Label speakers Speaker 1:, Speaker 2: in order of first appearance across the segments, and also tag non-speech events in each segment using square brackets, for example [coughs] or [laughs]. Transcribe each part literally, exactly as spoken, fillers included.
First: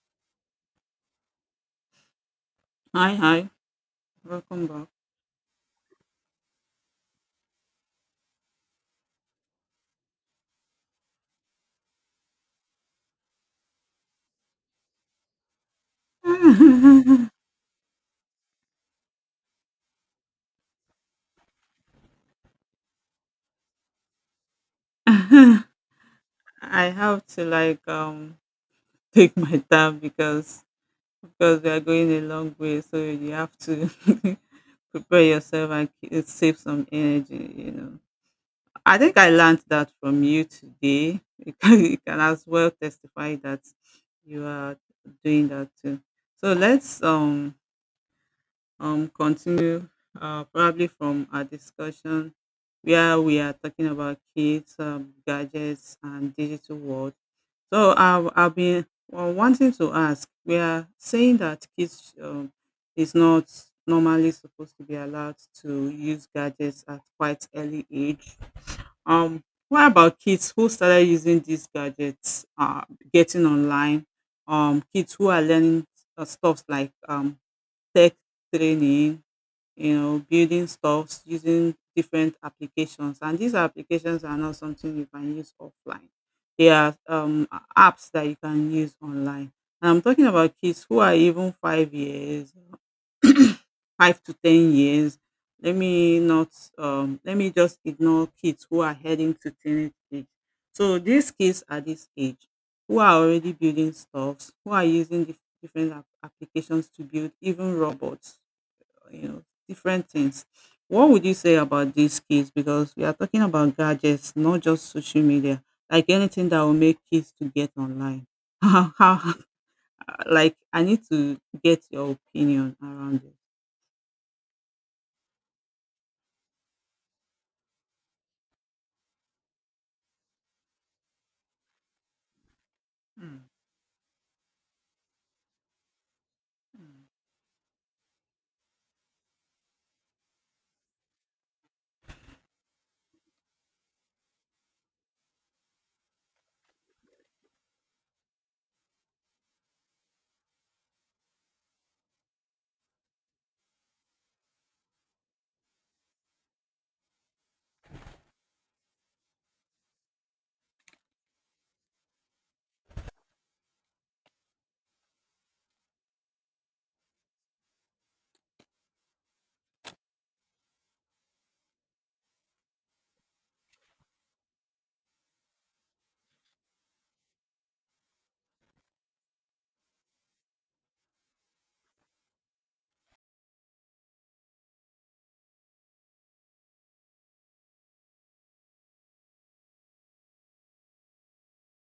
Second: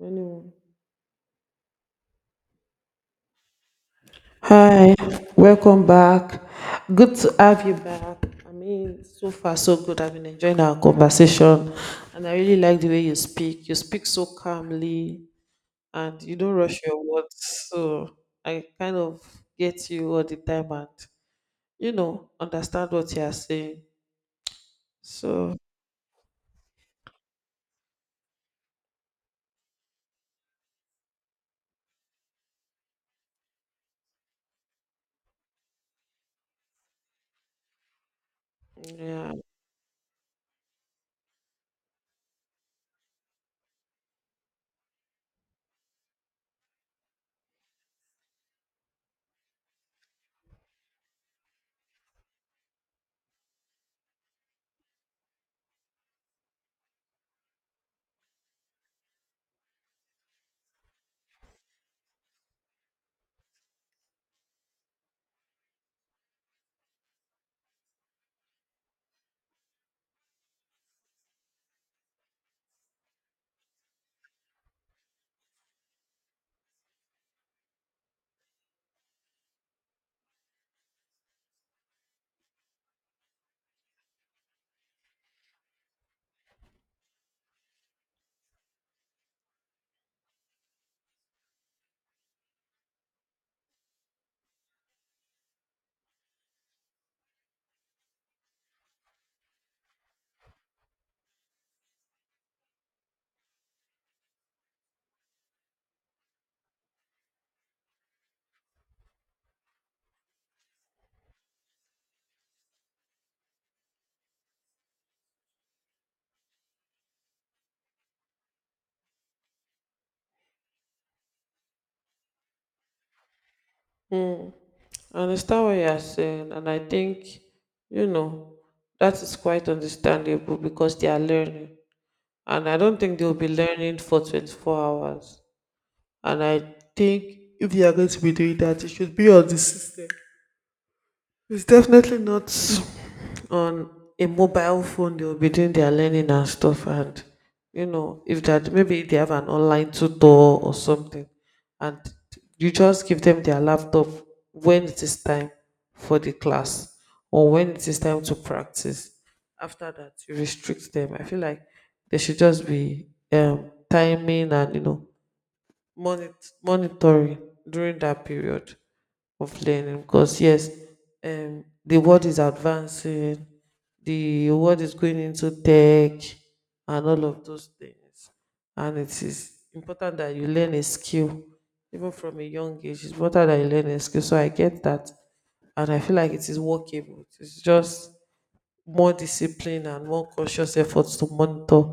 Speaker 1: Anyone?
Speaker 2: Hi, hi. Welcome back.
Speaker 1: Hi, welcome back. Good to have you back. I mean, so far so good. I've been enjoying our conversation, and I really like the way you speak. You speak so calmly, and you don't rush your
Speaker 2: [laughs]
Speaker 1: words. So I kind of get you all the time, and you know, understand what you are saying. So
Speaker 2: I have to like um take my time because because we are going a long way, so you have to [laughs] prepare yourself and k- save some energy. You know, I think I
Speaker 1: yeah,
Speaker 2: learned that from you today. [laughs] You can, you can as well testify that you are doing that too. So let's um um, continue uh, probably from our discussion where we are talking about kids, um, gadgets, and digital world. So I've, I've been uh, wanting to ask, we are saying that kids um, is not normally supposed to be allowed to use gadgets at quite early age. Um, what about kids who started using these gadgets, uh, getting online? Um, kids who are learning uh, stuff like um, tech training, you know, building stuffs using different applications. And these applications are not something you can use offline. They are um, apps that you can use online. And I'm talking about kids who are even five years, [coughs] [clears throat] five to ten years. Let me not, um, Let me just ignore kids who are heading to teenage age. So these kids at this age, who are already building stuffs, who are using dif- different app- applications to build even robots, you know, different things. What would you say about these kids? Because we are talking about gadgets, not just social media, like anything that will make kids to get online. [laughs] How, how, like, I need to get your opinion around it.
Speaker 1: I understand what you are saying, and I think you know that is quite understandable because they are learning. And I don't think they'll
Speaker 2: Hmm.
Speaker 1: be learning for twenty-four hours. And I think if they are going to be doing that, it should be on the system. It's definitely not [laughs] on a mobile phone they will be doing their learning and stuff. And you know if that maybe they have an online tutor or something, and you just give them their laptop when it is time for the class, or when it is time to practice after that you restrict them. I feel like they should just be um, timing and you know monit- monitoring during that period of learning. Because yes, um, the world is advancing, the world is going into tech and all of those things, and it is important that you learn a skill. Even from a young age it's important that you learn a skill, so I get that. And I feel like it is workable. It's just more discipline and more conscious efforts to monitor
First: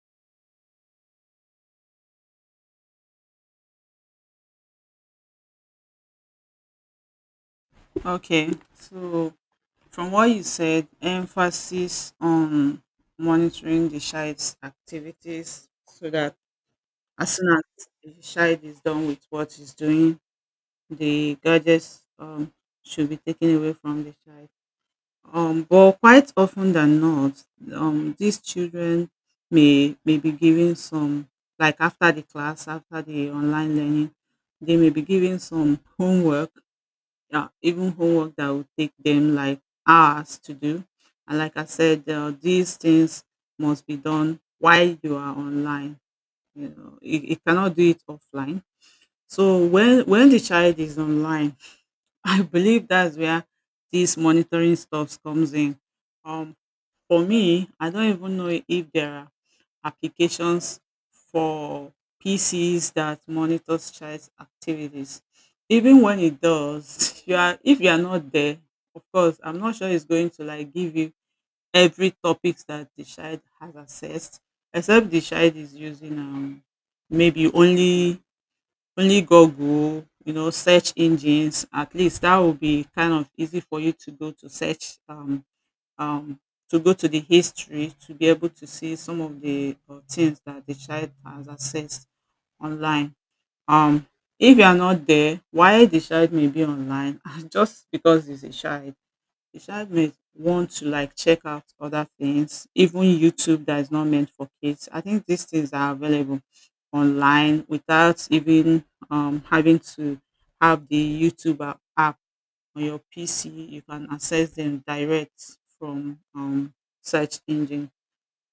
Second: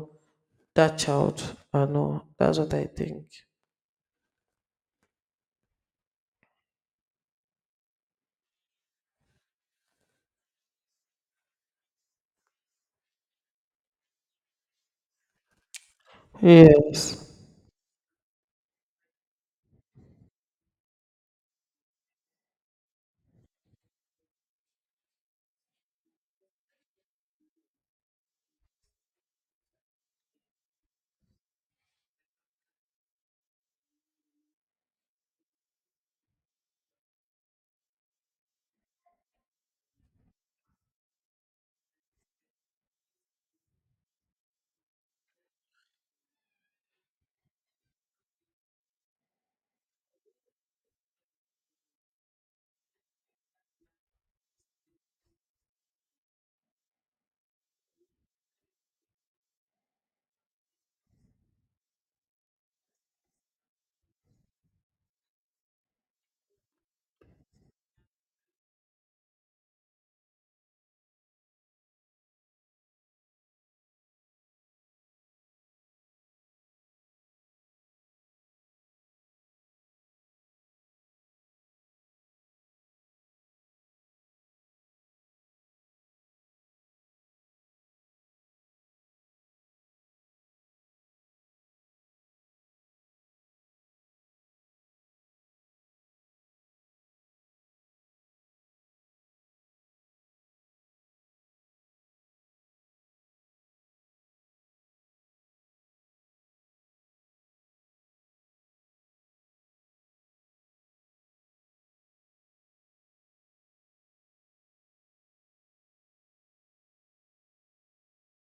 Speaker 1: that child. I know that's what I think.
Speaker 2: Okay, so from what you said, emphasis on monitoring the child's activities so that
Speaker 1: Yes.
Speaker 2: as soon as the child is done with what he's doing, the gadgets um, should be taken away from the child. Um, but quite often than not, um, these children may may be given some, like after the class, after the online learning, they may be given some homework, yeah, even homework that will take them like hours to do. And like I said, uh, these things must be done while you are online. You know, it, it cannot do it offline. So when when the child is online, [laughs] I believe that's where this monitoring stuff comes in. Um, for me, I don't even know if there are applications for P Cs that monitors child's activities. Even when it does, [laughs] you are if you are not there, of course, I'm not sure it's going to like give you every topics that the child has accessed, except the child is using um maybe only only Google, you know, search engines. At least that will be kind of easy for you to go to search um um, to go to the history to be able to see some of the uh, things that the child has accessed online. Um, if you are not there, why the child may be online, [laughs] just because he's a child, the child may want to like check out other things, even YouTube that is not meant for kids. I think these things are available online without even um, having to have the YouTube app on your P C. You can access them direct from um, search engine.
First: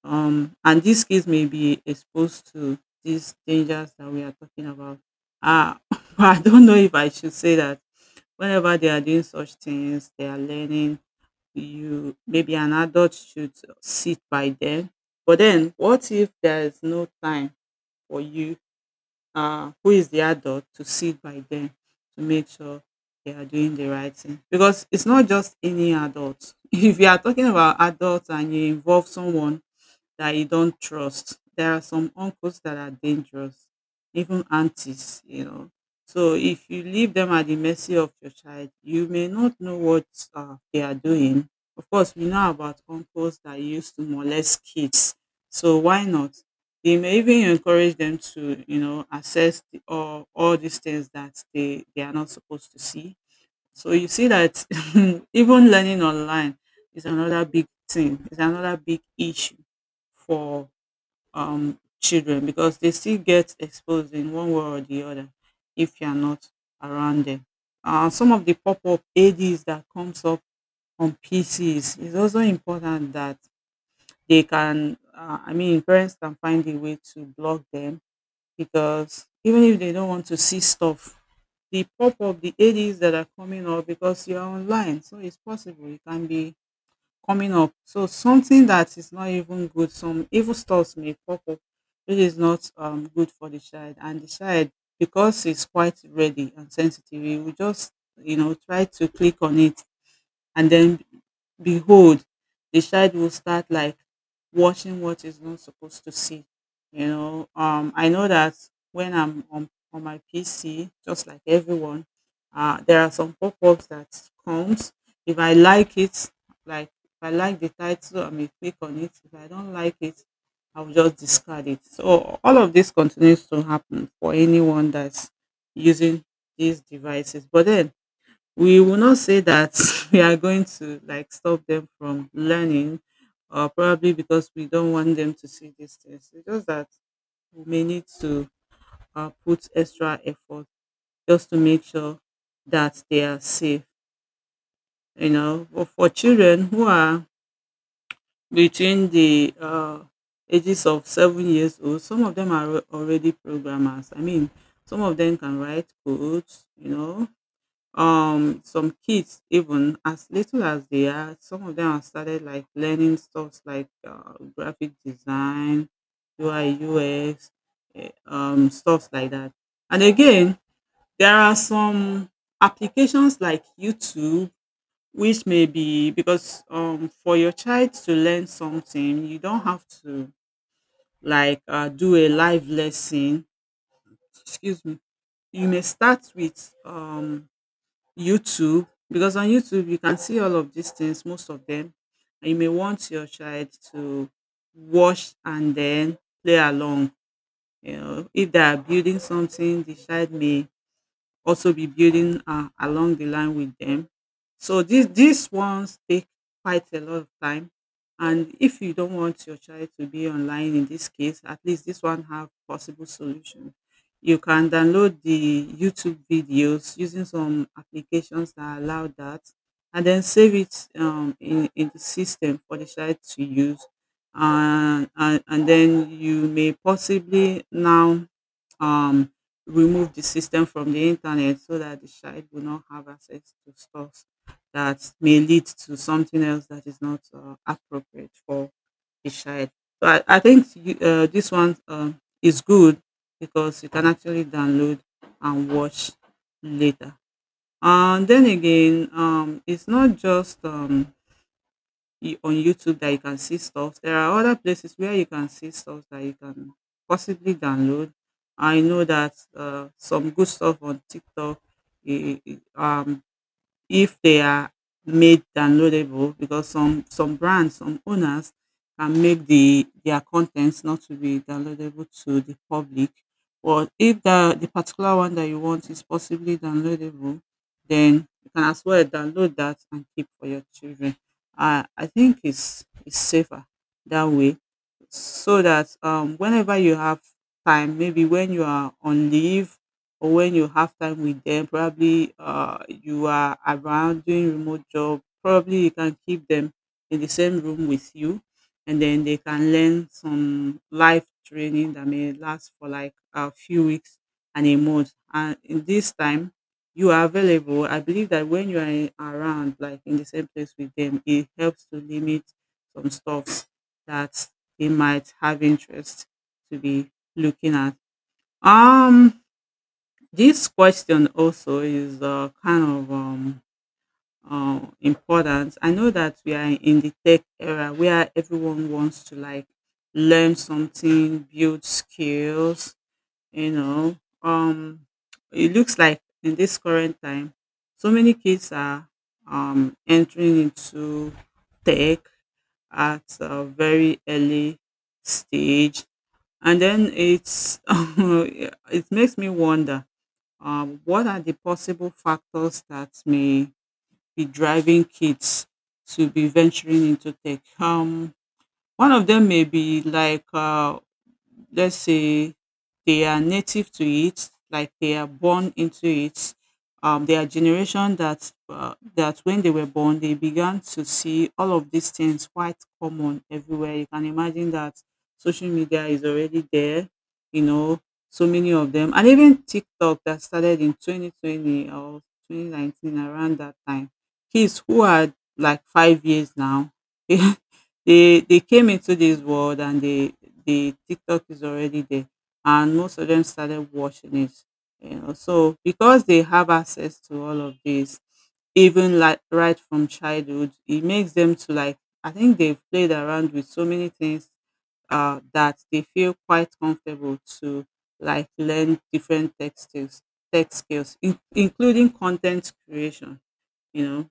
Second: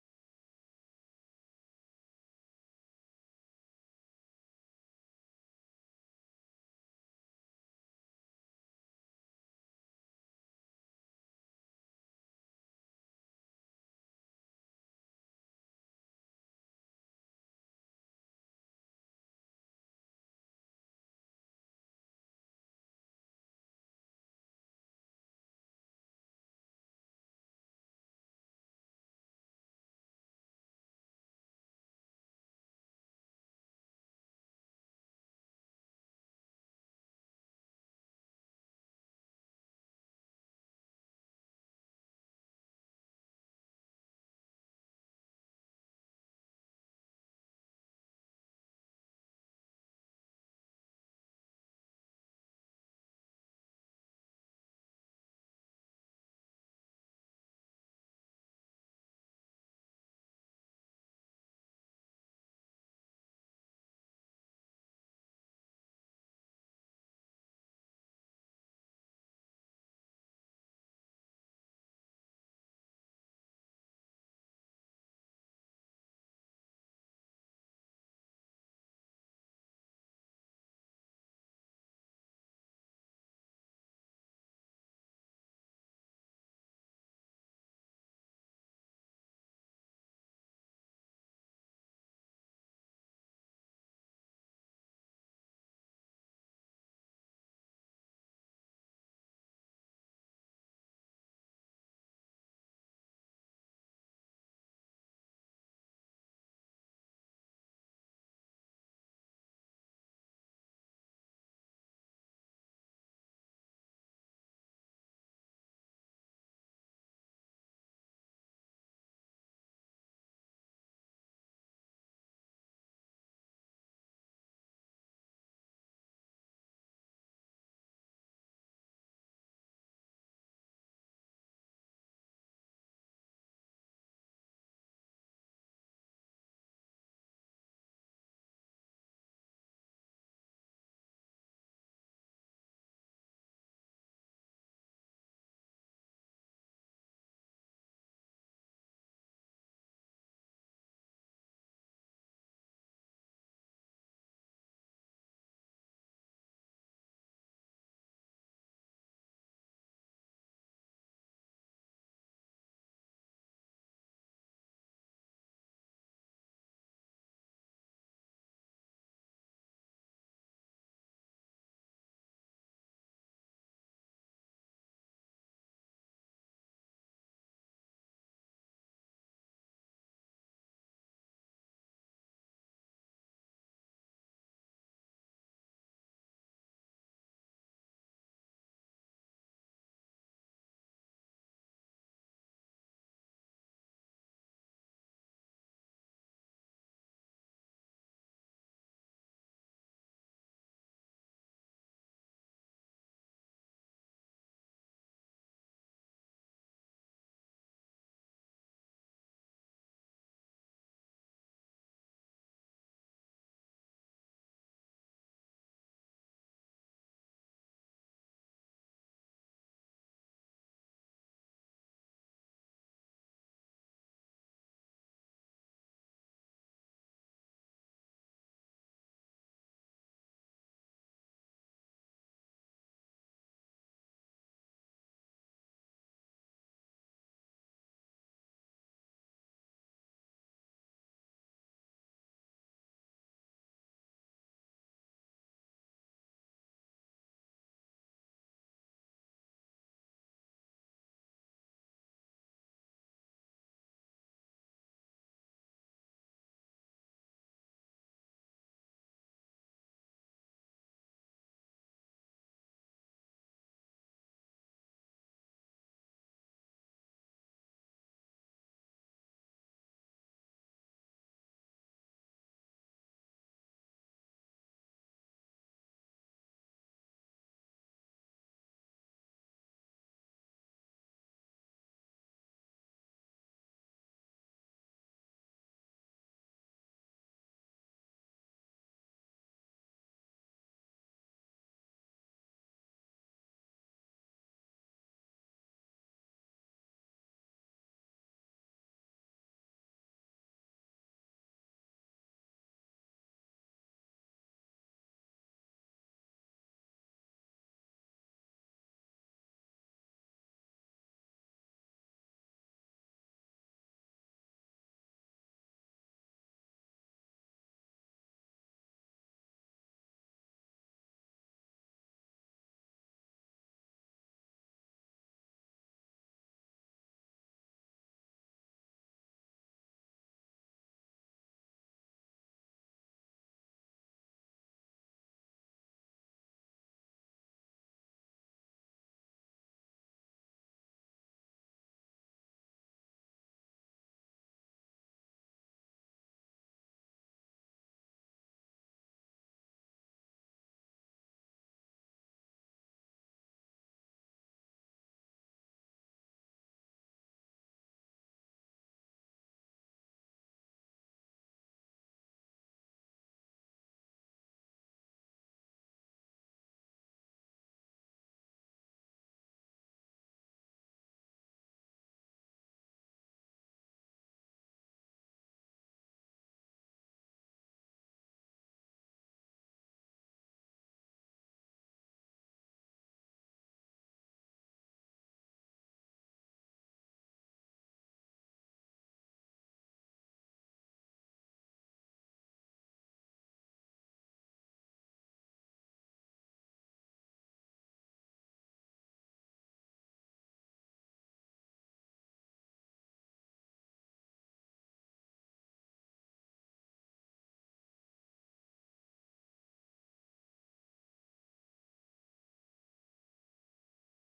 Speaker 2: Um, and these kids may be exposed to these dangers that we are talking about. Uh, [laughs] I don't know if I should say that whenever they are doing such things, they are learning. You, maybe an adult should sit by them. But then, what if there is no time for you, uh, who is the adult, to sit by them to make sure they are doing the right thing? Because it's not just any adult. [laughs] If you are talking about adults and you involve someone that you don't trust. There are some uncles that are dangerous, even aunties, you know. So if you leave them at the mercy of your child, you may not know what uh, they are doing. Of course, we know about uncles that used to molest kids. So why not? They may even encourage them to, you know, assess the, all, all these things that they, they are not supposed to see. So you see that [laughs] even learning online is another big thing, is another big issue for um, children, because they still get exposed in one way or the other if you are not around them. Uh, some of the pop-up ads that comes up on P Cs, is also important that they can, uh, I mean, parents can find a way to block them, because even if they don't want to see stuff, the pop-up, the ads that are coming up because you're online. So it's possible it can be coming up. So something that is not even good, some evil stuffs may pop up, which is not um, good for the child. And the child, because it's quite ready and sensitive, we will just, you know, try to click on it, and then behold, the child will start like watching what is not supposed to see. You know, um I know that when I'm on, on my PC, just like everyone, uh there are some pop-ups that comes, if I like it, like if I like the title I may click on it, if I don't like it I'll just discard it. So all of this continues to happen for anyone that's using these devices. But then, we will not say that [laughs] we are going to like stop them from learning, or probably because we don't want them to see these things. It's just that we may need to uh, put extra effort just to make sure that they are safe. You know, but for children who are between the uh, ages of seven years old, some of them are already programmers. I mean, some of them can write codes, you know. Um some kids, even as little as they are, some of them have started like learning stuffs like, uh, graphic design, U I U X, eh, um stuff like that. And again, there are some applications like YouTube, which may be, because um for your child to learn something you don't have to like uh, do a live lesson. Excuse me. You may start with um YouTube, because on YouTube you can see all of these things, most of them, and you may want your child to watch and then play along. You know, if they are building something, the child may also be building uh, along the line with them. So these these ones take quite a lot of time, and if you don't want your child to be online in this case, at least this one have possible solutions. You can download the YouTube videos using some applications that allow that, and then save it um, in in the system for the child to use. And, and and then you may possibly now um remove the system from the internet, so that the child will not have access to stuff that may lead to something else that is not uh, appropriate for the child. So I, I think you, uh, this one uh, is good, because you can actually download and watch later. And then again, um, it's not just um, you- on YouTube that you can see stuff. There are other places where you can see stuff that you can possibly download. I know that uh, some good stuff on TikTok, eh, eh, eh, um, if they are made downloadable. Because some some brands, some owners can make the their contents not to be downloadable to the public. But if the the particular one that you want is possibly downloadable, then you can as well download that and keep for your children. Uh, I think it's it's safer that way, so that um, whenever you have time, maybe when you are on leave or when you have time with them, probably uh, you are around doing remote job, probably you can keep them in the same room with you, and then they can learn some life training that may last for like a few weeks and a month. And in this time, you are available. I believe that when you are in- around, like in the same place with them, it helps to limit some stuffs that they might have interest to be looking at. Um, this question also is uh, kind of um, uh, important. I know that we are in the tech era where everyone wants to like learn something, build skills, you know. Um, it looks like in this current time, so many kids are um, entering into tech at a very early stage. And then it's [laughs] it makes me wonder um, what are the possible factors that may be driving kids to be venturing into tech. Um, one of them may be like, uh, let's say they are native to it, like they are born into it. Um, they are generation that uh, that when they were born, they began to see all of these things quite common everywhere. You can imagine that social media is already there, you know, so many of them, and even TikTok that started in twenty twenty or twenty nineteen around that time. Kids who are like five years now, [laughs] they they came into this world, and they the TikTok is already there, and most of them started watching it. You know, so because they have access to all of this, even like right from childhood, it makes them to like. I think they've played around with so many things uh, that they feel quite comfortable to like learn different tech skills, tech skills, in- including content creation. You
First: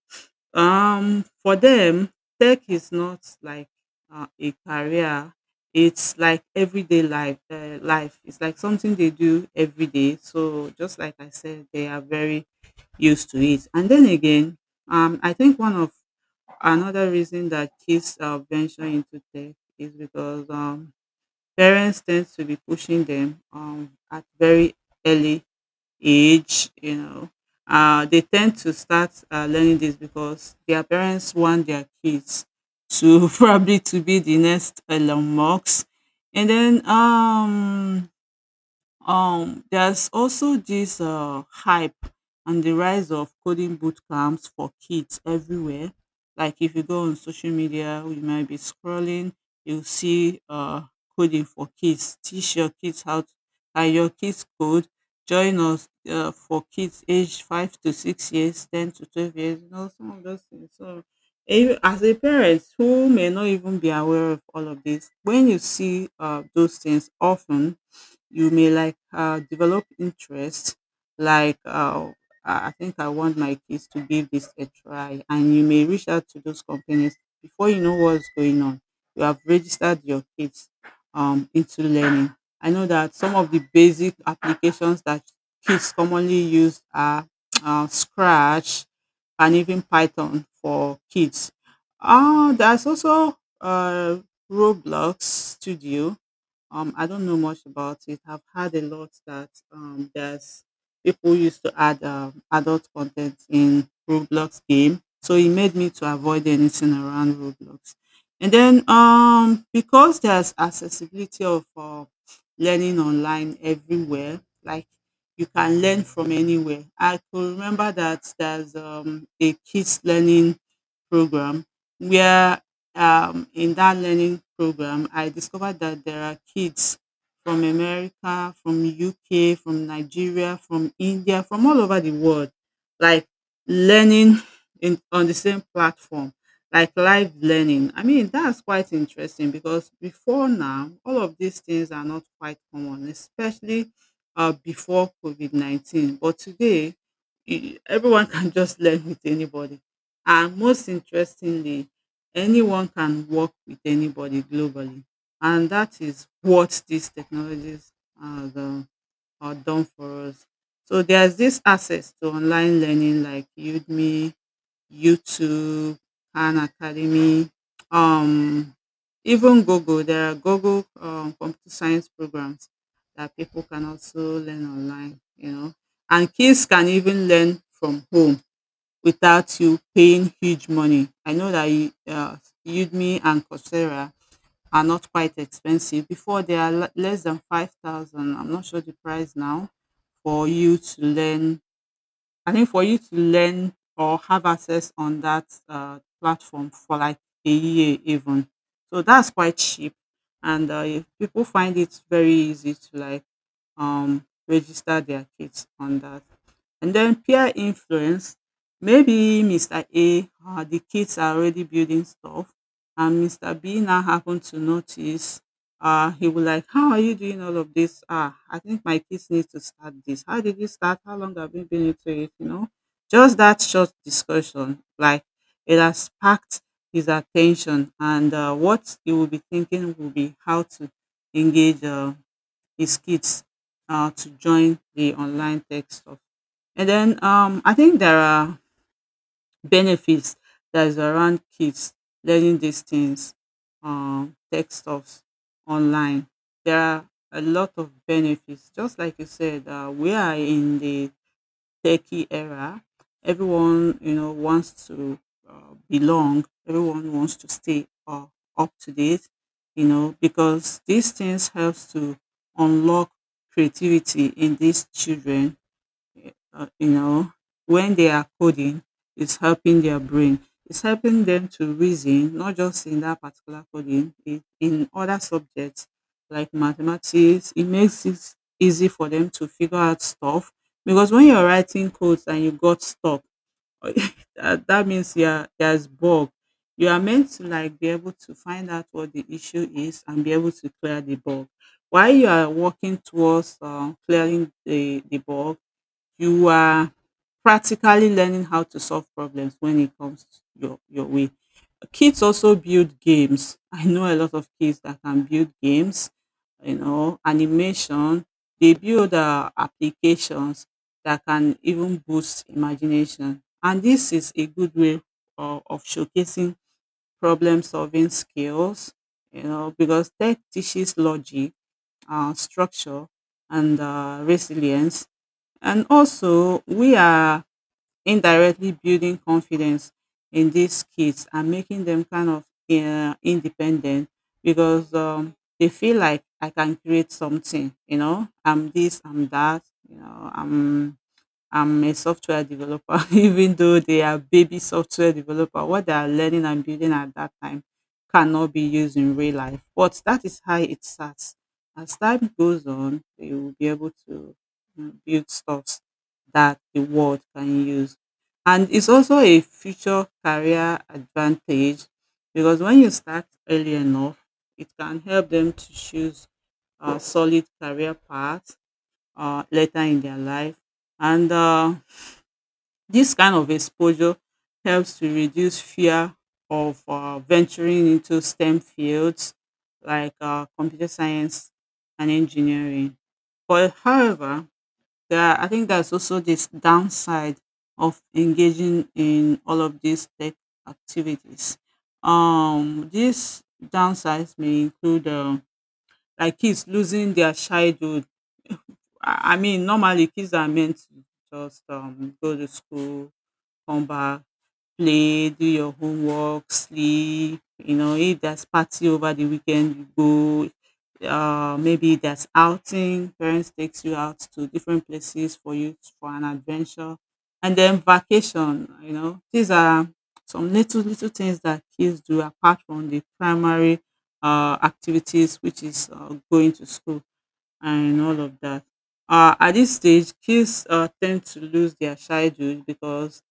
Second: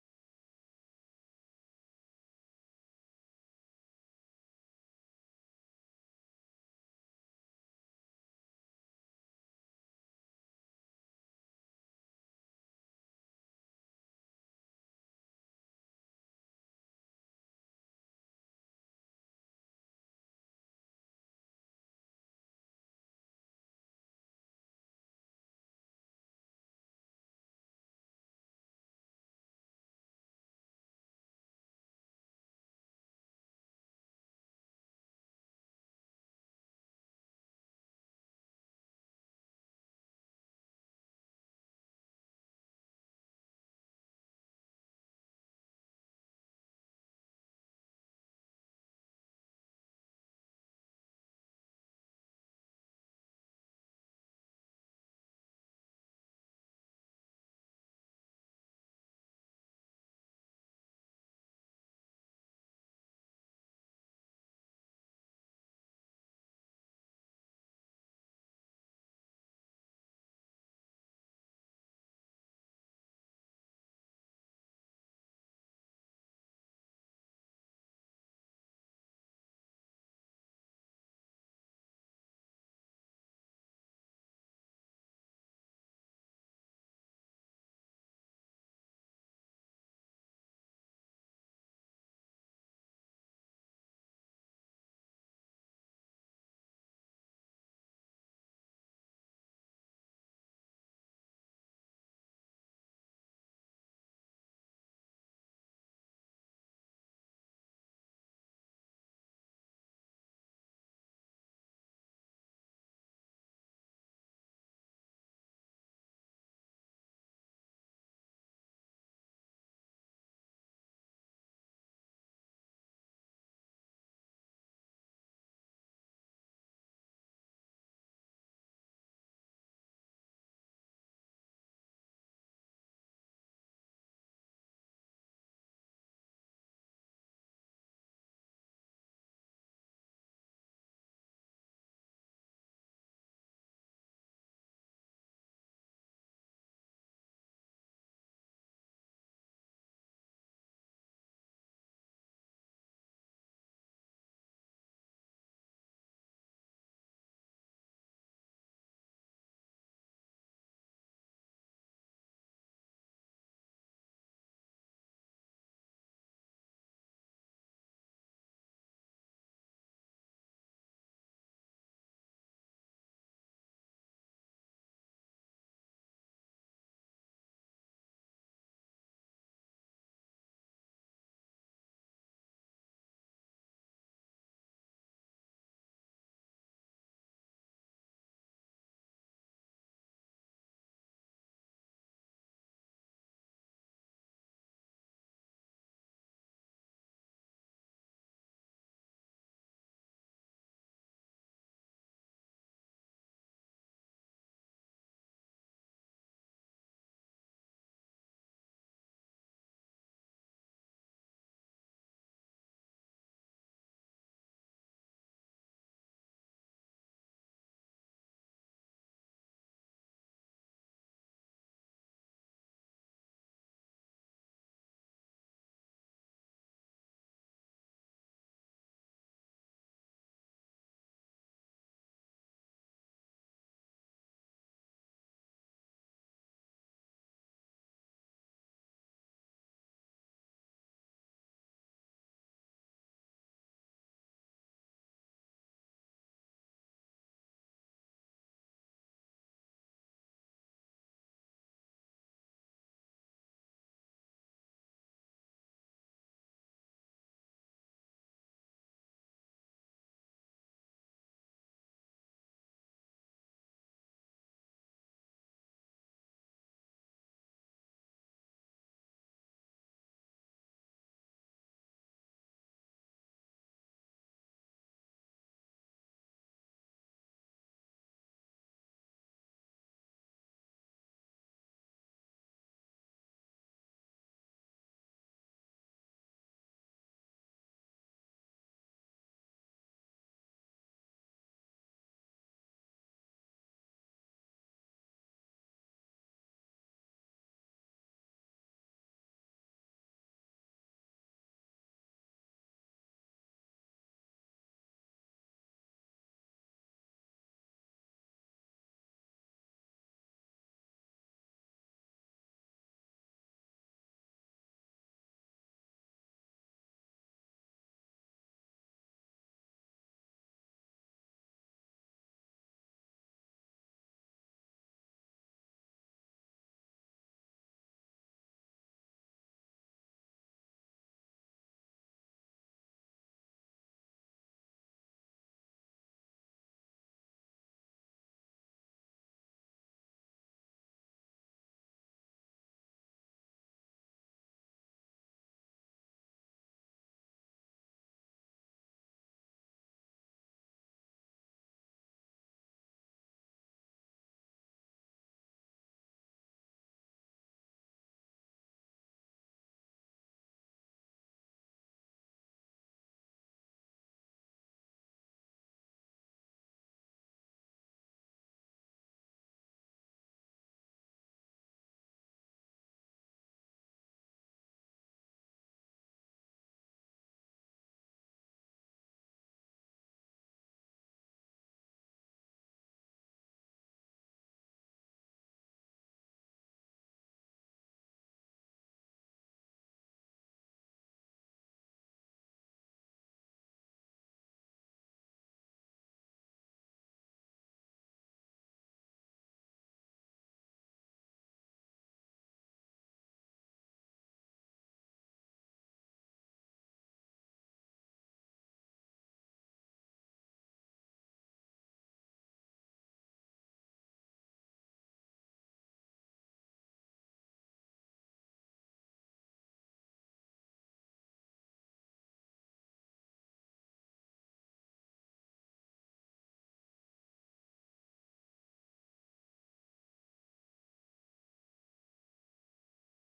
Speaker 2: know, um, for them, tech is not like uh, a career. It's like everyday life. Uh, life. It's like something they do every day. So just like I said, they are very used to it. And then again, um, I think one of another reason that kids uh, venture into tech is because um, parents tend to be pushing them um, at very early age, you know, uh, they tend to start uh, learning this because their parents want their kids to [laughs] probably to be the next Elon Musk. And then um Um, there's also this uh, hype and the rise of coding boot camps for kids everywhere. Like if you go on social media, you might be scrolling, you'll see uh, coding for kids. Teach your kids how to, and your kids code. Join us uh, for kids aged five to six years, ten to twelve years. You know, some of those things. So, eh, as a parent who may not even be aware of all of this, when you see uh, those things often, you may like uh, develop interest, like uh, I I think I want my kids to give this a try, and you may reach out to those companies before you know what's going on. You have registered your kids um, into learning. I know that some of the basic applications that kids commonly use are [tsk] uh, Scratch and even Python for kids. Uh, there's also uh, Roblox Studio. um, I don't know much about it. I've had a lot that um, there's people used to add um, adult content in Roblox game, so it made me to avoid anything around Roblox. And then um, because there's accessibility of uh, learning online everywhere, like you can learn from anywhere. I could remember that there's um, a kids learning program where, um, in that learning program, I discovered that there are kids from America, from U K, from Nigeria, from India, from all over the world, like learning in, on the same platform, like live learning. I mean, that's quite interesting because before now, all of these things are not quite common, especially uh, before COVID nineteen. But today, e- everyone [laughs] can just learn with anybody, and most interestingly, anyone can work with anybody globally. And that is what these technologies are, the, are done for us. So there's this access to online learning like Udemy, YouTube, Khan Academy, um, even Google. There are Google um, computer science programs that people can also learn online, you know. And kids can even learn from home without you paying huge money. I know that you, uh, Udemy and Coursera are not quite expensive. Before they are le- less than five thousand. I'm not sure the price now for you to learn. I think for you to learn or have access on that uh, platform for like a year even. So that's quite cheap, and uh, if people find it very easy to like um, register their kids on that. And then peer influence, maybe Mister A, uh, the kids are already building stuff, and Mister B now happened to notice uh, he was like, "How are you doing all of this? Ah, I think my kids need to start this. How did you start? How long have you been into it?" You know, just that short discussion, like it has sparked his attention, and uh, what he will be thinking will be how to engage uh, his kids uh, to join the online tech stuff. And then um, I think there are benefits that is around kids learning these things, um, tech stuffs online. There are a lot of benefits. Just like you said, uh, we are in the techie era, everyone you know wants to uh, belong. Everyone wants to stay uh, up to date, you know, because these things helps to unlock creativity in these children. Uh, you know, when they are coding, it's helping their brain. It's helping them to reason, not just in that particular coding, it, in other subjects like mathematics. It makes it easy for them to figure out stuff because when you're writing codes and you got stuck, [laughs] that, that means you're, there's bug. You are meant to like be able to find out what the issue is and be able to clear the bug. While you are working towards uh, clearing the, the bug, you are practically learning how to solve problems when it comes your your way. Kids also build games. [laughs] I know a lot of kids that can build games, you know, animation. They build uh, applications that can even boost imagination. And this is a good way of, of showcasing problem solving skills, you know, because tech teaches logic, uh, structure, and uh, resilience. And also, we are indirectly building confidence in these kids and making them kind of uh, independent because um, they feel like, "I can create something, you know, I'm this, I'm that, you know, I'm I'm a software developer," [laughs] even though they are baby software developer. What they are learning and building at that time cannot be used in real life. But that is how it starts. As time goes on, they will be able to mm, build stuff that the world can use. And it's also a future career advantage because when you start early enough, it can help them to choose a solid career path uh, later in their life. And uh, this kind of exposure helps to reduce fear of uh, venturing into STEM fields like uh, computer science and engineering. But however, there are, I think there's also this downside of engaging in all of these tech activities. Um, these downsides may include um, like kids losing their childhood. I I mean, normally kids are meant to just um, go to school, come back, play, do your homework, sleep. You know, if there's party over the weekend, you go. Uh, maybe there's outing. Parents takes you out to different places for you for an adventure, and then vacation. You know, these are some little little things that kids do apart from the primary uh, activities, which is uh, going to school and all of that. Uh, at this stage, kids uh, tend to lose their shy juice because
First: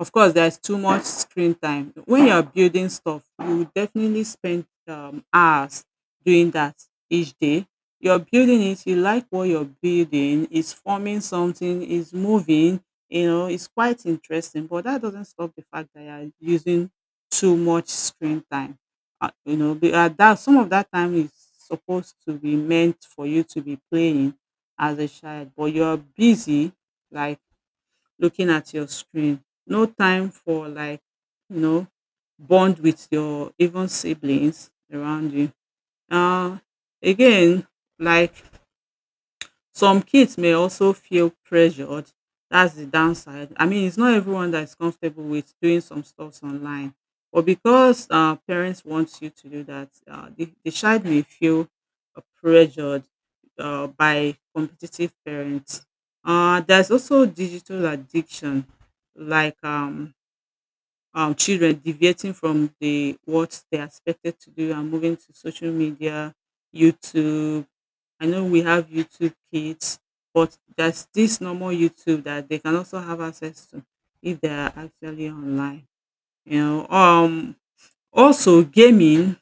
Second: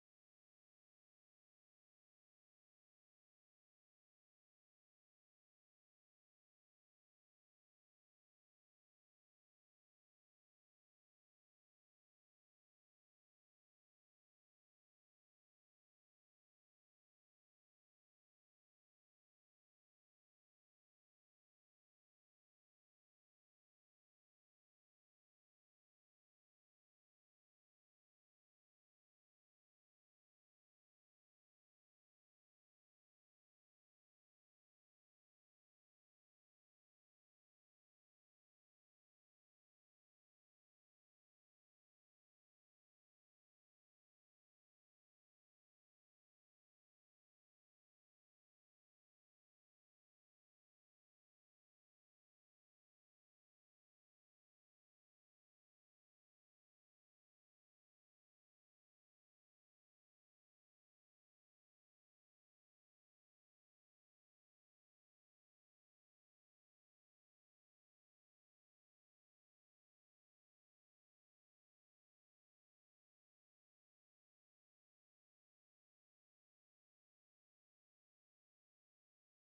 Speaker 2: of course, there's too much screen time. When you're building stuff, you definitely spend um, hours doing that each day. You're building it, you like what you're building, it's forming something, it's moving, you know, it's quite interesting. But that doesn't stop the fact that you're using too much screen time. Uh, you know, be- uh, that some of that time is supposed to be meant for you to be playing as a child, but you're busy like looking at your screen. No time for like, you know, bond with your even siblings around you. Uh, Again, like some kids may also feel pressured. That's the downside. I mean, it's not everyone that is comfortable with doing some stuffs online. But because uh, parents want you to do that, uh, the, the child may feel uh, pressured uh, by competitive parents. Uh, there's also digital addiction, like um, um, children deviating from the what they are expected to do and moving to social media, YouTube. I know we have YouTube Kids, but there's this normal YouTube that they can also have access to if they are actually online. You know, um, also gaming.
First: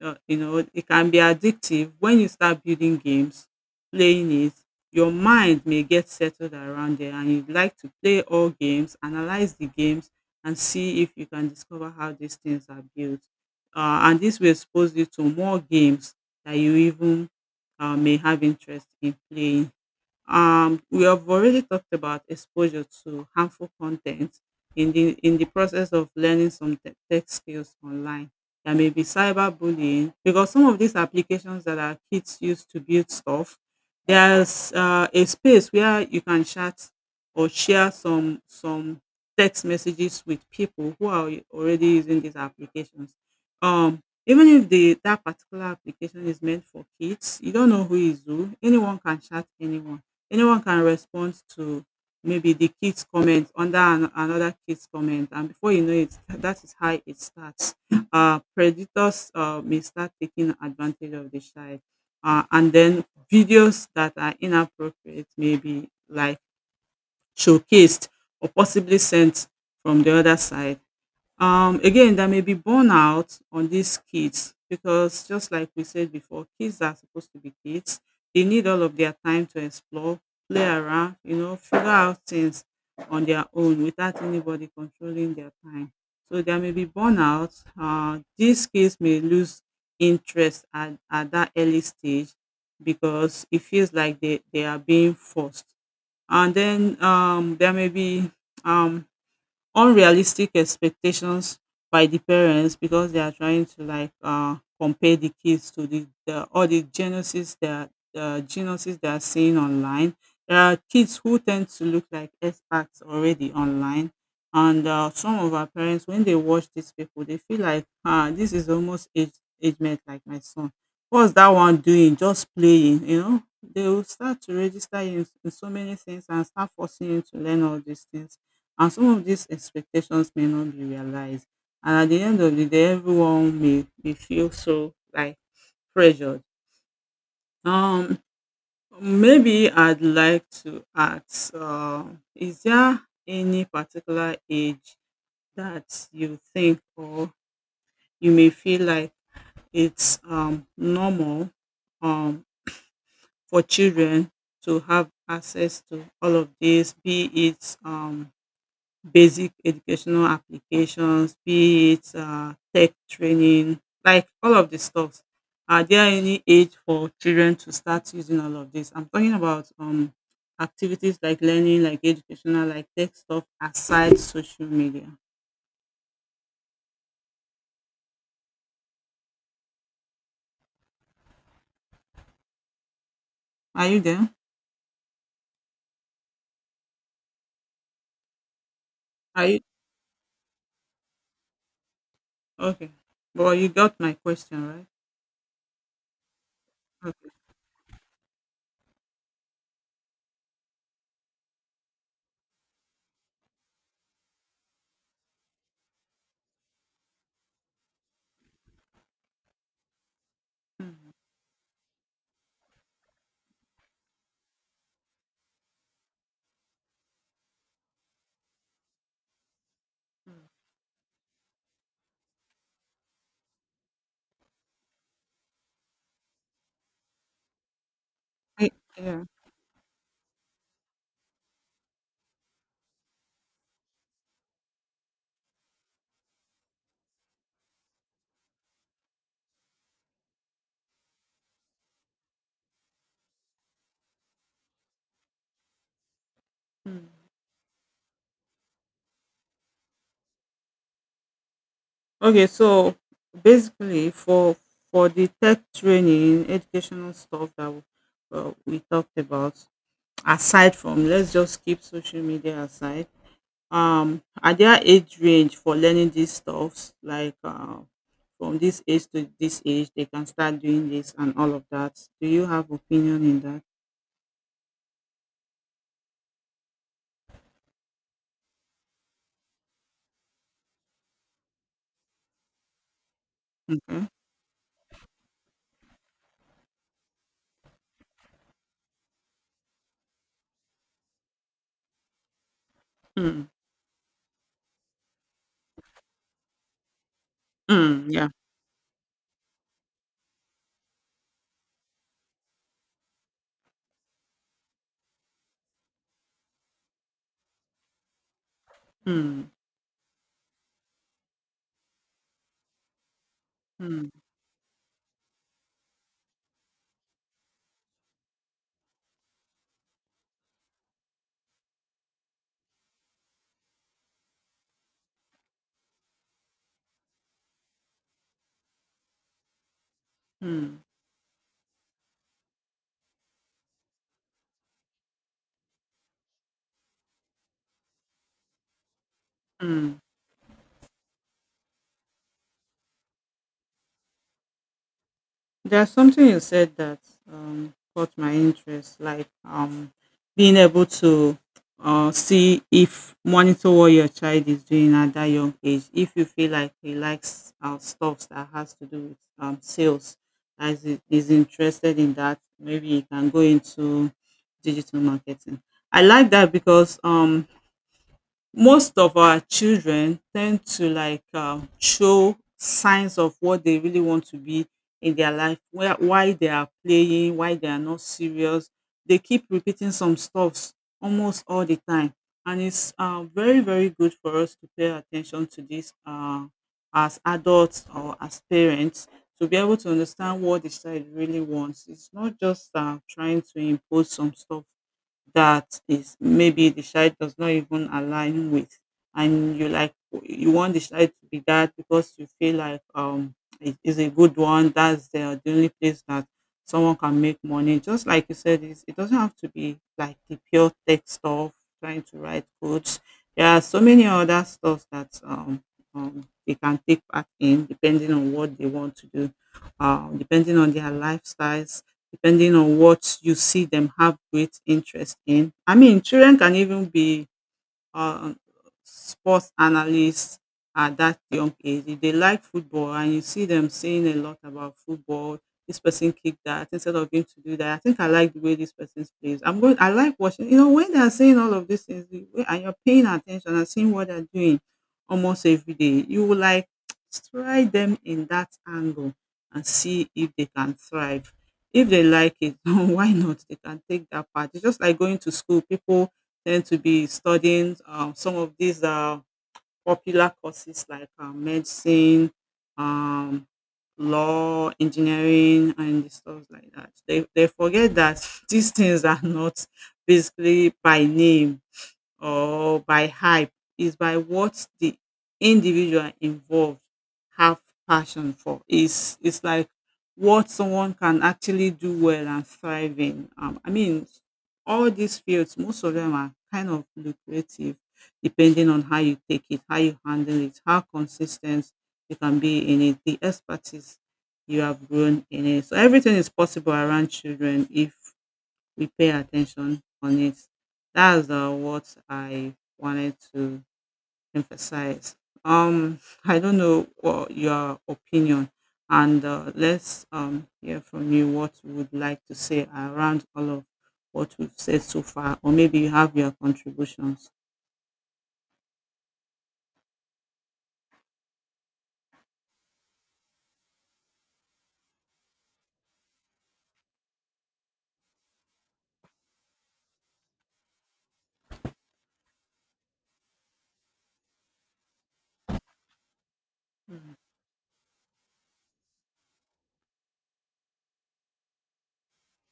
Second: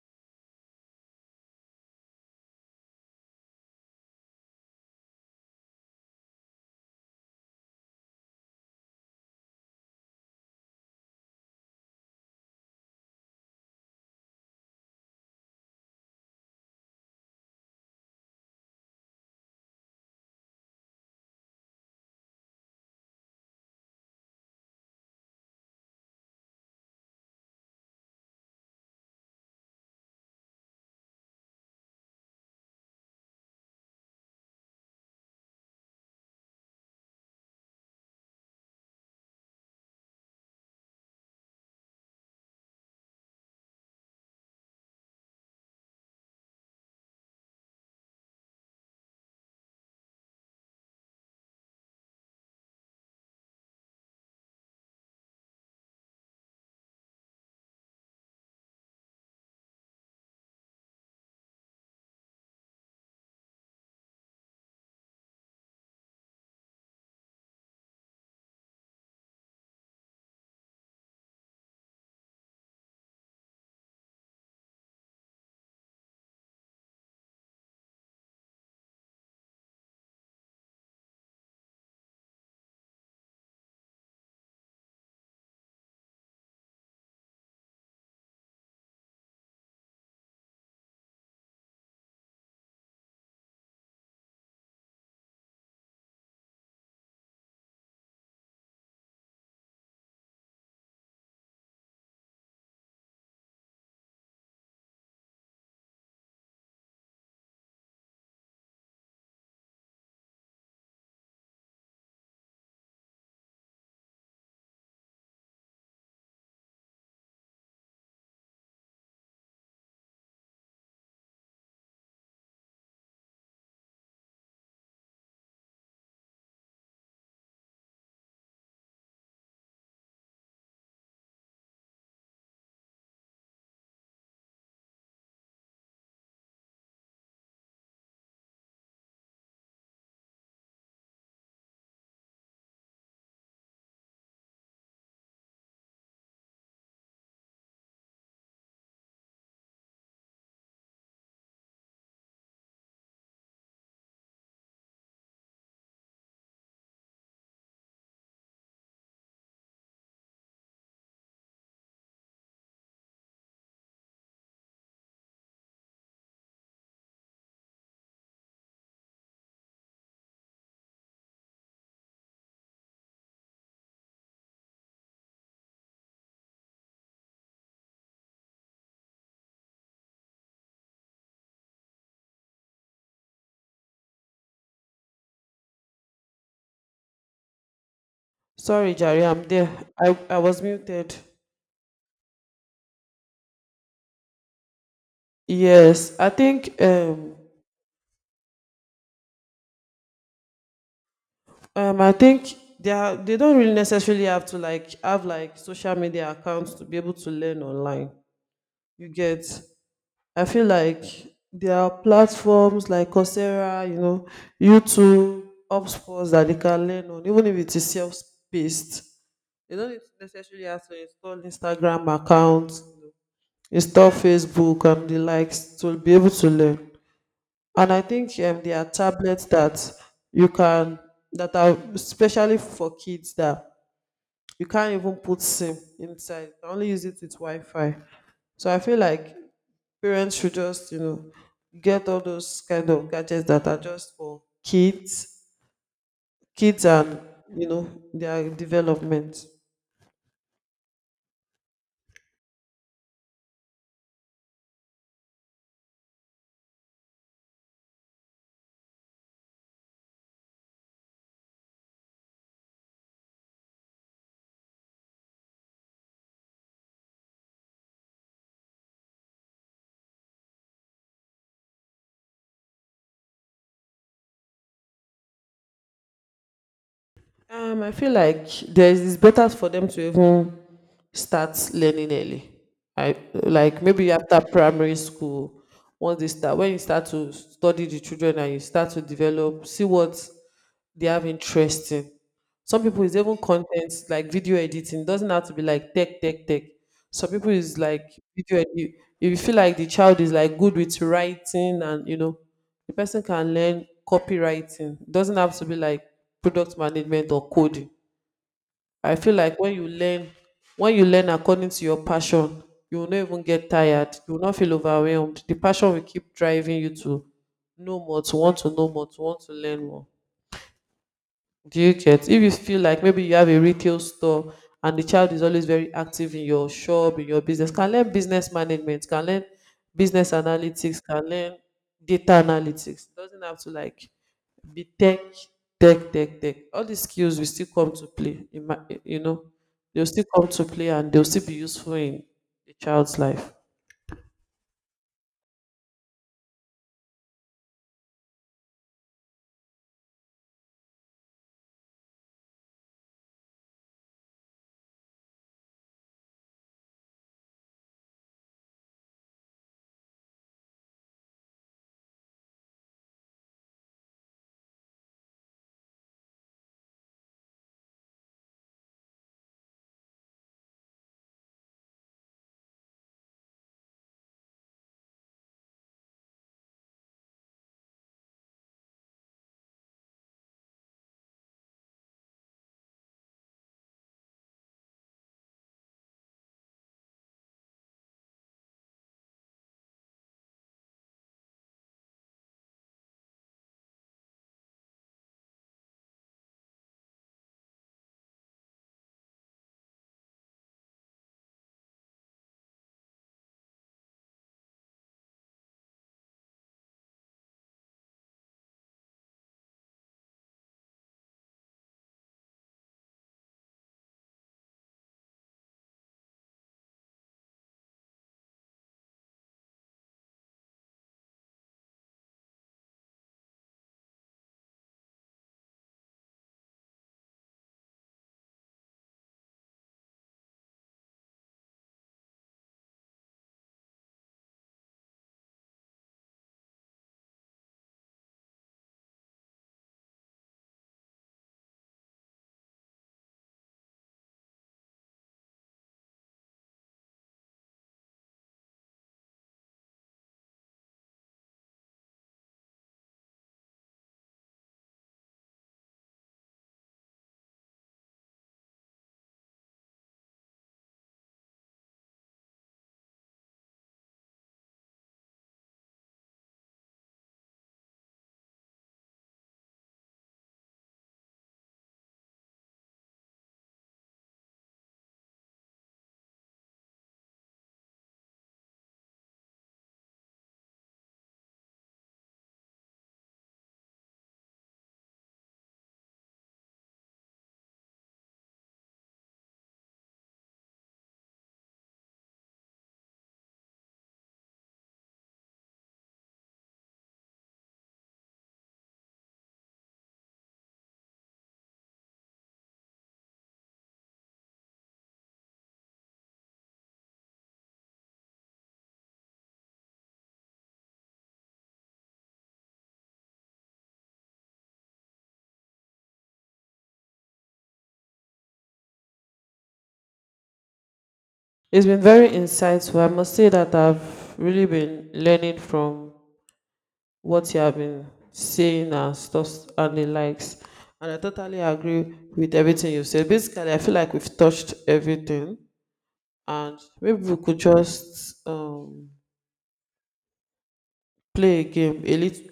Speaker 2: Uh, you know, it can be addictive when you start building games, playing it. Your mind may get settled around there, and you'd like to play all games, analyze the games, and see if you can discover how these things are built. Uh, and this will expose you to more games that you even uh, may have interest in playing. Um, we have already talked about exposure to harmful content in the in the process of learning some te- tech skills online. There may be cyberbullying because some of these applications that our kids use to build stuff, there's uh, a space where you can chat or share some some text messages with people who are already using these applications. Um, Even if the that particular application is meant for kids, you don't know who is who. Anyone can chat anyone. Anyone can respond to maybe the kid's comment under an, another kid's comment, and before you know it, that is how it starts. Uh, predators uh, may start taking advantage of the child, uh, and then videos that are inappropriate may be like showcased or possibly sent from the other side. Um, again, there may be burnout on these kids because, just like we said before, kids are supposed to be kids. They need all of their time to explore, play around, you know, figure out things on their own without anybody controlling their time. So there may be burnout. Uh, these kids may lose interest at, at that early stage because it feels like they, they are being forced. And then um, there may be um, unrealistic expectations by the parents because they are trying to like uh, compare the kids to the, the all the genesis that the genesis they are seeing online. There are kids who tend to look like experts already online, and uh, some of our parents, when they watch these people, they feel like, ah, this is almost age age mate like my son. What's that one doing? Just playing, you know. They will start to register you in, in so many things and start forcing you to learn all these things, and some of these expectations may not be realized, and at the end of the day everyone may, may feel so like pressured. um Maybe I'd like to ask, um is there any particular age that you think, or you may feel like it's um normal, um for children to have access to all of this, be it um basic educational applications, be it uh, tech training, like all of the stuff. Are there any age for children to start using all of this? I'm talking about um activities like learning, like educational, like tech stuff aside social media. Are you there?
Speaker 1: Sorry, Jari, I'm
Speaker 2: Are you
Speaker 1: there. I, I was muted.
Speaker 2: okay? Well, you got my question, right?
Speaker 1: Yes, I think
Speaker 2: Okay.
Speaker 1: um, um, I think they are, they don't really necessarily have to like have like social media accounts to be able to learn online. You get? I feel like
Speaker 2: Mm.
Speaker 1: there are platforms like Coursera, you know, YouTube, HubSpot that they can learn on, even if it is self-paced. They don't
Speaker 2: Mm.
Speaker 1: necessarily have to install Instagram accounts, install Facebook and the likes to be able to learn. And I think um,
Speaker 2: I,
Speaker 1: there are
Speaker 2: yeah.
Speaker 1: tablets that you can, that are especially for kids, that you can't even put SIM inside. You can only use it with Wi-Fi. So I feel like parents should just you know get all those kind of gadgets that are just for kids, kids
Speaker 2: Hmm.
Speaker 1: and you know their development.
Speaker 2: Okay, so basically for for the tech training, educational stuff that we, uh, we talked about, aside from, let's just keep social media aside. Um, are there age range for learning these stuffs? Like uh, from this age to this age, they can start doing this and all of that. Do you have opinion in that?
Speaker 1: Um, I feel like there is, it's better for them to even start learning early. I like
Speaker 2: Okay.
Speaker 1: maybe after primary school, once they start, when you start to study the children and you start to develop, see what they have interest in. Some people is even
Speaker 2: Hmm.
Speaker 1: content like video editing. Doesn't have to be like tech, tech, tech. Some people is like
Speaker 2: Hmm. Yeah.
Speaker 1: video edit. If you feel like the child is like good with writing and you know, the person can learn copywriting. Doesn't have to be like product management or coding. I feel
Speaker 2: Hmm.
Speaker 1: like when you learn, when you learn according to your passion, you will not even get
Speaker 2: Hmm.
Speaker 1: tired. You will not feel overwhelmed. The passion will keep driving you to know more, to want to know more, to want to learn more. Do you get? If you feel like maybe you have a retail store and the child is always very active in your shop, in your business, can learn business management, can learn business
Speaker 2: Hmm.
Speaker 1: analytics, can learn data analytics. Doesn't have to like be tech, tech, tech, tech. All these skills will still come to play. In my, you know,
Speaker 2: Hmm.
Speaker 1: they'll still come to play and they'll still be useful in the child's life.
Speaker 2: There's something you said that um, caught my interest, like um, being able to uh, see if monitor what your child is doing at that young age. If you feel like he likes uh, stuff that has to do with um, sales, as he is interested in that, maybe he can go into digital marketing. I like that because um, most of our children tend to like um show signs of what they really want to be in their life, where why they are playing, why they are not serious. They keep repeating some stuffs almost all the time. And it's uh, very, very good for us to pay attention to this, uh, as adults or as parents, to be able to understand what the child really wants. It's not just uh, trying to impose some stuff that is, maybe the child does not even align with, and you like, you want the child to be that because you feel like um it is a good one, that's the, the only place that someone can make money, just like you said, it's, it doesn't have to be like the pure tech stuff trying to write codes. There are so many other stuff that um, um they can take part in, depending on what they want to do, uh depending on their lifestyles, depending on what you see them have great interest in. I mean, children can even be um sports analysts at that young age. If they like football and you see them saying a lot about football, this person kicked that instead of him to do that. I think I like the way this person plays. I'm going I like watching, you know, when they're saying all of these things the way- and you're paying attention and seeing what they're doing almost every day, you will like [tsk] try them in that angle and see if they can thrive. If they like it, [laughs] why not? They can take that part. It's just like going to school. People tend to be studying um, some of these uh, popular courses like uh, medicine, um, law, engineering, and stuff like that. They, they forget that [laughs] these things are not basically by name or by hype, is by what the individual involved have passion for is it's it's like what someone can actually do well and thrive in. um, I mean, all these fields, most of them are kind of lucrative, depending on how you take it, how you handle it, how consistent you can be in it, the expertise you have grown in it. So everything is possible around children if we pay attention on it. That's uh, what I wanted to emphasize. Um, [laughs] I don't know what your opinion, and uh, let's um, hear from you what you would like to say around all of what we've said so far, or maybe you have your contributions.
Speaker 1: It's been very insightful. I must say that I've really been learning from what you have been saying and stuff and the likes. And I totally agree with everything you said. Basically, I feel like we've touched everything, and
Speaker 2: Mm.
Speaker 1: maybe we could just um, play a game a little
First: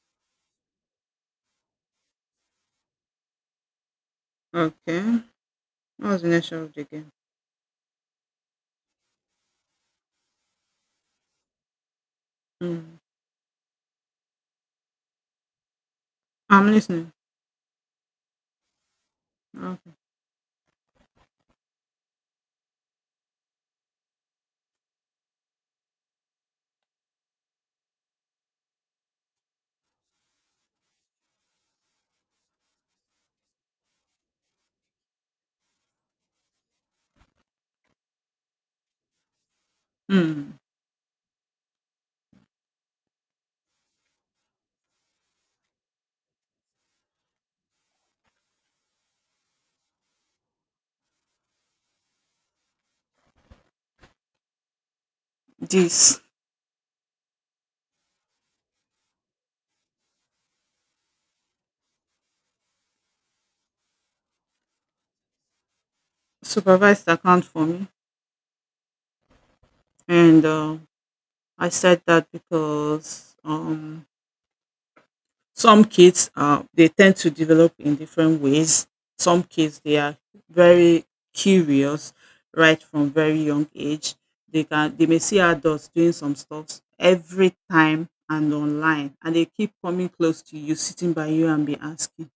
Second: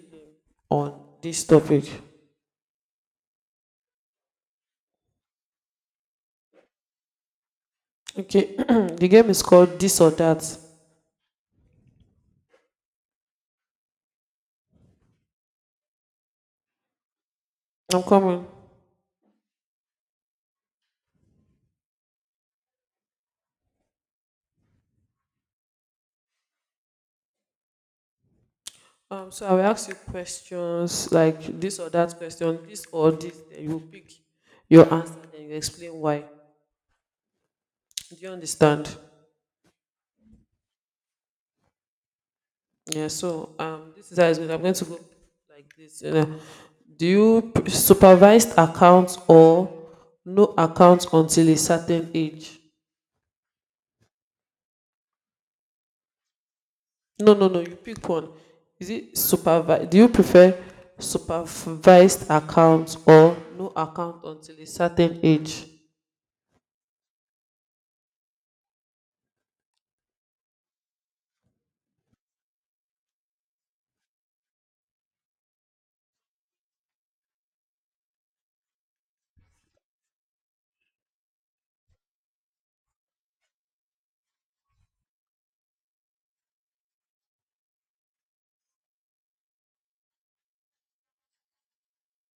Speaker 1: on this topic.
Speaker 2: Okay, what was the nature of the game?
Speaker 1: Okay, [clears throat] the game is called This or That.
Speaker 2: Mm. I'm listening.
Speaker 1: I'm coming.
Speaker 2: Okay.
Speaker 1: Um, so I will ask you questions like this or that question, this or this. Then you pick your answer and you explain why. Do you understand?
Speaker 2: Mm.
Speaker 1: Yeah, so um, this is how it's going. I'm going to go like this. You know. Do you p- supervised accounts or no accounts until a certain age?
Speaker 2: This.
Speaker 1: No, no, no. You pick one. Is it supervised? Do you prefer supervised accounts or no account until a certain age?
Speaker 2: Supervised account for me, and uh, I said that because um, some kids, uh, they tend to develop in different ways. Some kids, they are very curious right from very young age. They can they may see adults doing some stuff every time and online, and they keep coming close to you, sitting by you, and be asking,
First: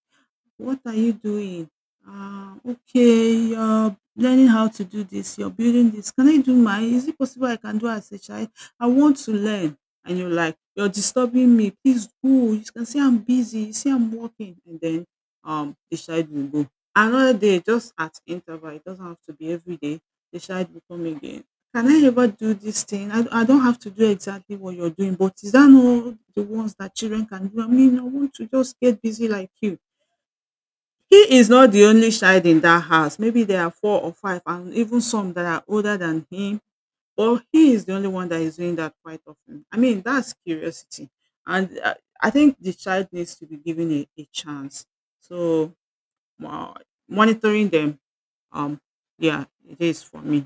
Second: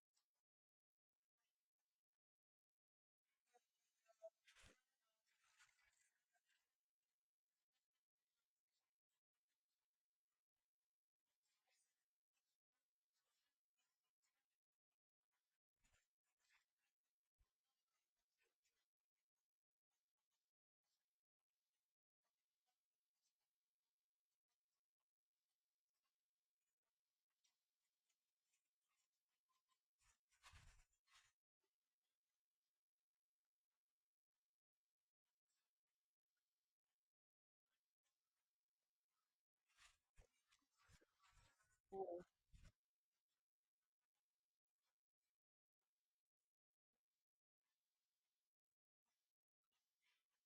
Speaker 2: what are you doing? Ah, okay, you're learning how to do this, you're building this. Can I do mine? Is it possible I can do as a child? I want to learn. And you're like, you're disturbing me. Please go. You can see I'm busy. You see I'm working. And then um the child will go. Another day, just at interval, it doesn't have to be every day, the child will come again. Can I ever do this thing? I, I don't have to do exactly what you're doing, but is that not the ones that children can do? I mean, I want to just get busy like you. He is not the only child in that house. Maybe there are four or five and even some that are older than him, but he is the only one that is doing that quite often. I mean, that's curiosity. And I I think the child needs to be given a, a chance. So, mo- monitoring them, um, yeah, it is for me.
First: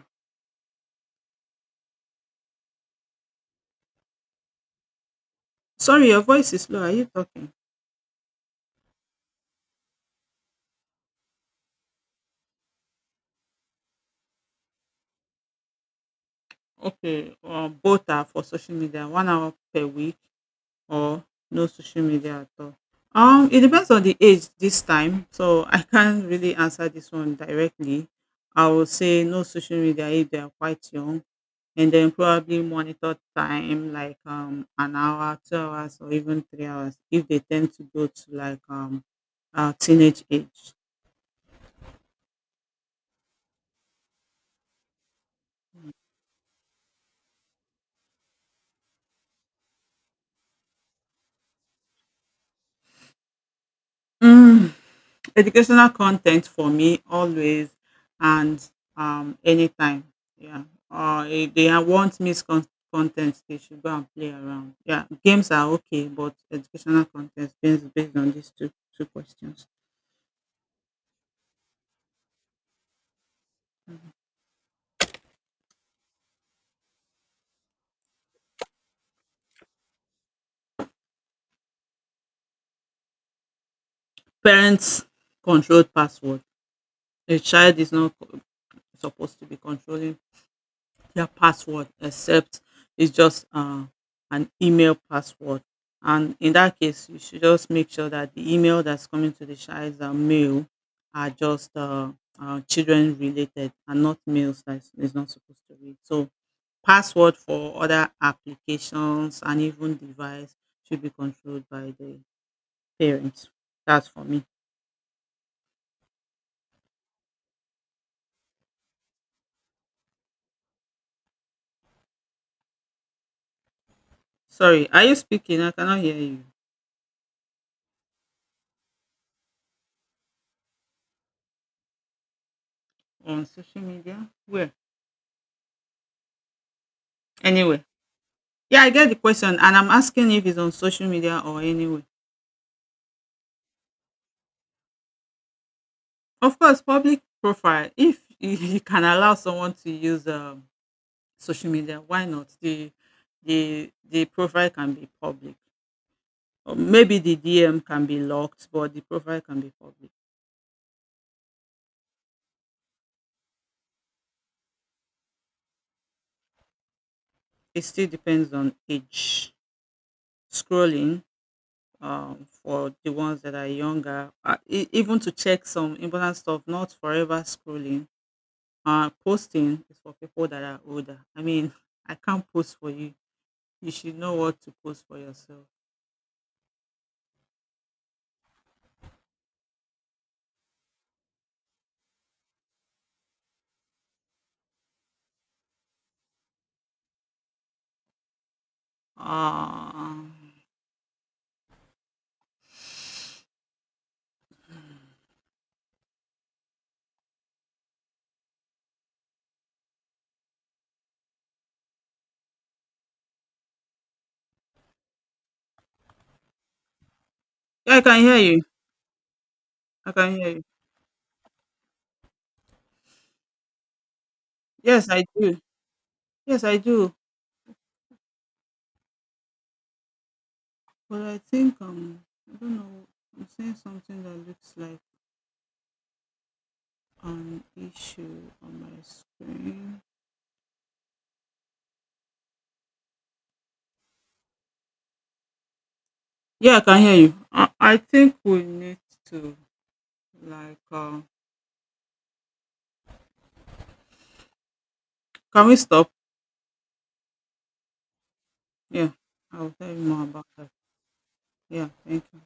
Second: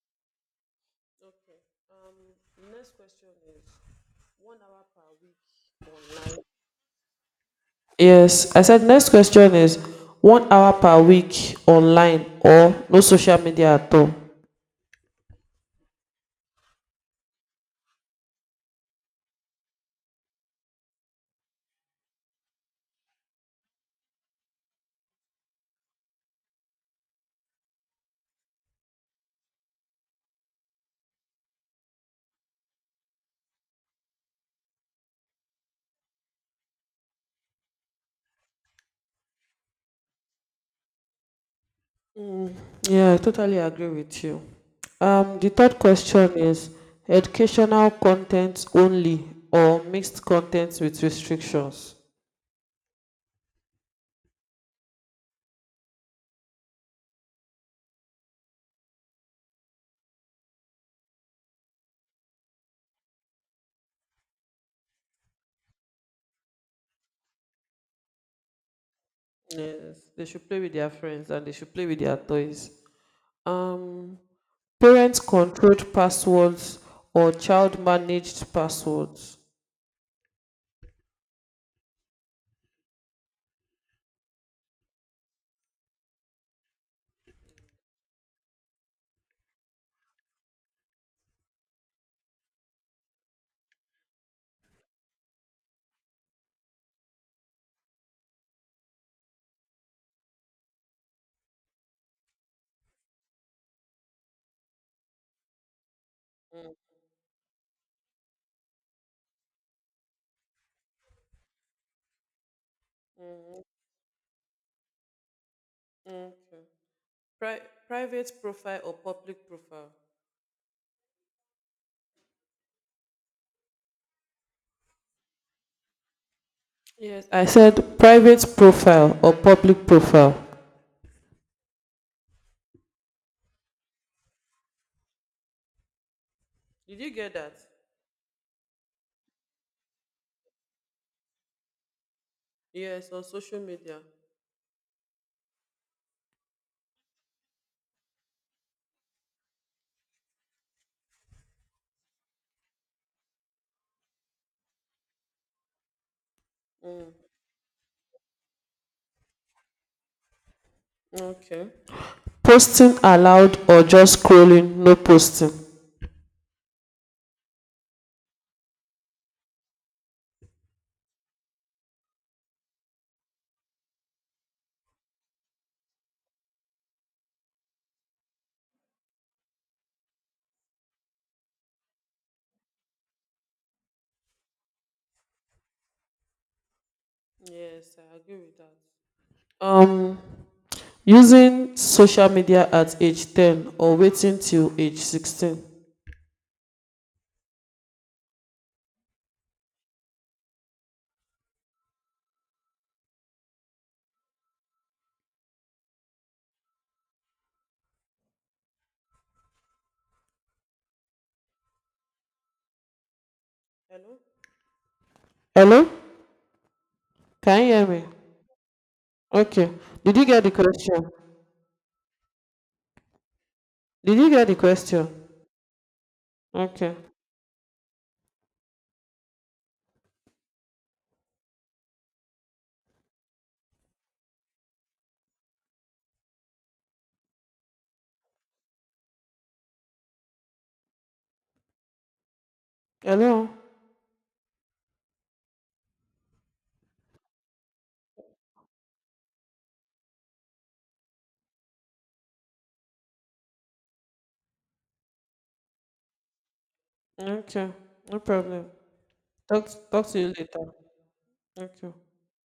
Speaker 1: Um, next question is one hour per week
Speaker 2: Sorry, your
Speaker 1: online.
Speaker 2: voice is low. Are you talking?
Speaker 1: Yes, I said next question is one hour per week online or no social media at all.
Speaker 2: Okay, um, both are for social media, one hour per week, or no social media at all? Um, it depends on the age this time, so I can't really answer this one directly. I will say no social media if they are quite young, and then probably monitor time like um an hour, two hours, or even three hours if they tend to go to like um uh, teenage age.
Speaker 1: Yeah, I totally agree with you. Um, the third question is educational content only or mixed content with restrictions.
Speaker 2: Mm. Educational content for me always, and um anytime. Yeah. Or if they are- want miscon content, they should go and play around. Yeah. Games are okay, but educational content based based on these two two questions.
Speaker 1: Yes, they should play with their friends and they should play with their toys. Um, parents controlled passwords or child managed passwords.
Speaker 2: Parents controlled password. A child is not co- supposed to be controlling their password, except it's just uh, an email password. And in that case, you should just make sure that the email that's coming to the child's uh, mail are just uh, uh, children related, and not mails that is not supposed to read. So password for other applications, and even device, should be controlled by the parents.
Speaker 1: Mm,
Speaker 2: That's for me.
Speaker 1: mm. Pri- private profile or public profile.
Speaker 2: Sorry, are you speaking? I cannot hear you.
Speaker 1: Yes, I said private profile or public profile.
Speaker 2: On social media? Where?
Speaker 1: Did you get that?
Speaker 2: Anyway. Yeah, I get the question, and I'm asking if it's on social media or anywhere.
Speaker 1: Yes, on social media.
Speaker 2: Of course, public profile, if [laughs] you can allow someone to use um, social media, why not? The, the, the profile can be public. Or maybe the D M can be locked, but the profile can be public.
Speaker 1: Okay. Posting allowed or just scrolling, no posting?
Speaker 2: It still depends on age. Scrolling um, for the ones that are younger, uh, e- even to check some important stuff, not forever scrolling. Uh, posting is for people that are older. I mean, [laughs] I can't post for you. You should know what to post for yourself.
Speaker 1: Yes, I agree with that. Um, using social media at age ten or waiting till age sixteen.
Speaker 2: Um,
Speaker 1: Hello? Can you hear
Speaker 2: yeah, I
Speaker 1: me?
Speaker 2: can hear you.
Speaker 1: Okay.
Speaker 2: I
Speaker 1: Did you
Speaker 2: can
Speaker 1: get
Speaker 2: hear
Speaker 1: the
Speaker 2: you.
Speaker 1: question? Did you get the question?
Speaker 2: Yes, I do. Yes, I
Speaker 1: Okay.
Speaker 2: do. But I think um, I don't know. I'm seeing something that looks like an issue on my screen.
Speaker 1: Hello?
Speaker 2: Yeah, I can hear you. I, I think we need to like um. Can we stop?
Speaker 1: Okay. No problem.
Speaker 2: Yeah,
Speaker 1: Talk,
Speaker 2: I'll tell you
Speaker 1: talk to
Speaker 2: more
Speaker 1: you
Speaker 2: about that.
Speaker 1: later.
Speaker 2: Yeah,
Speaker 1: Okay.
Speaker 2: thank you.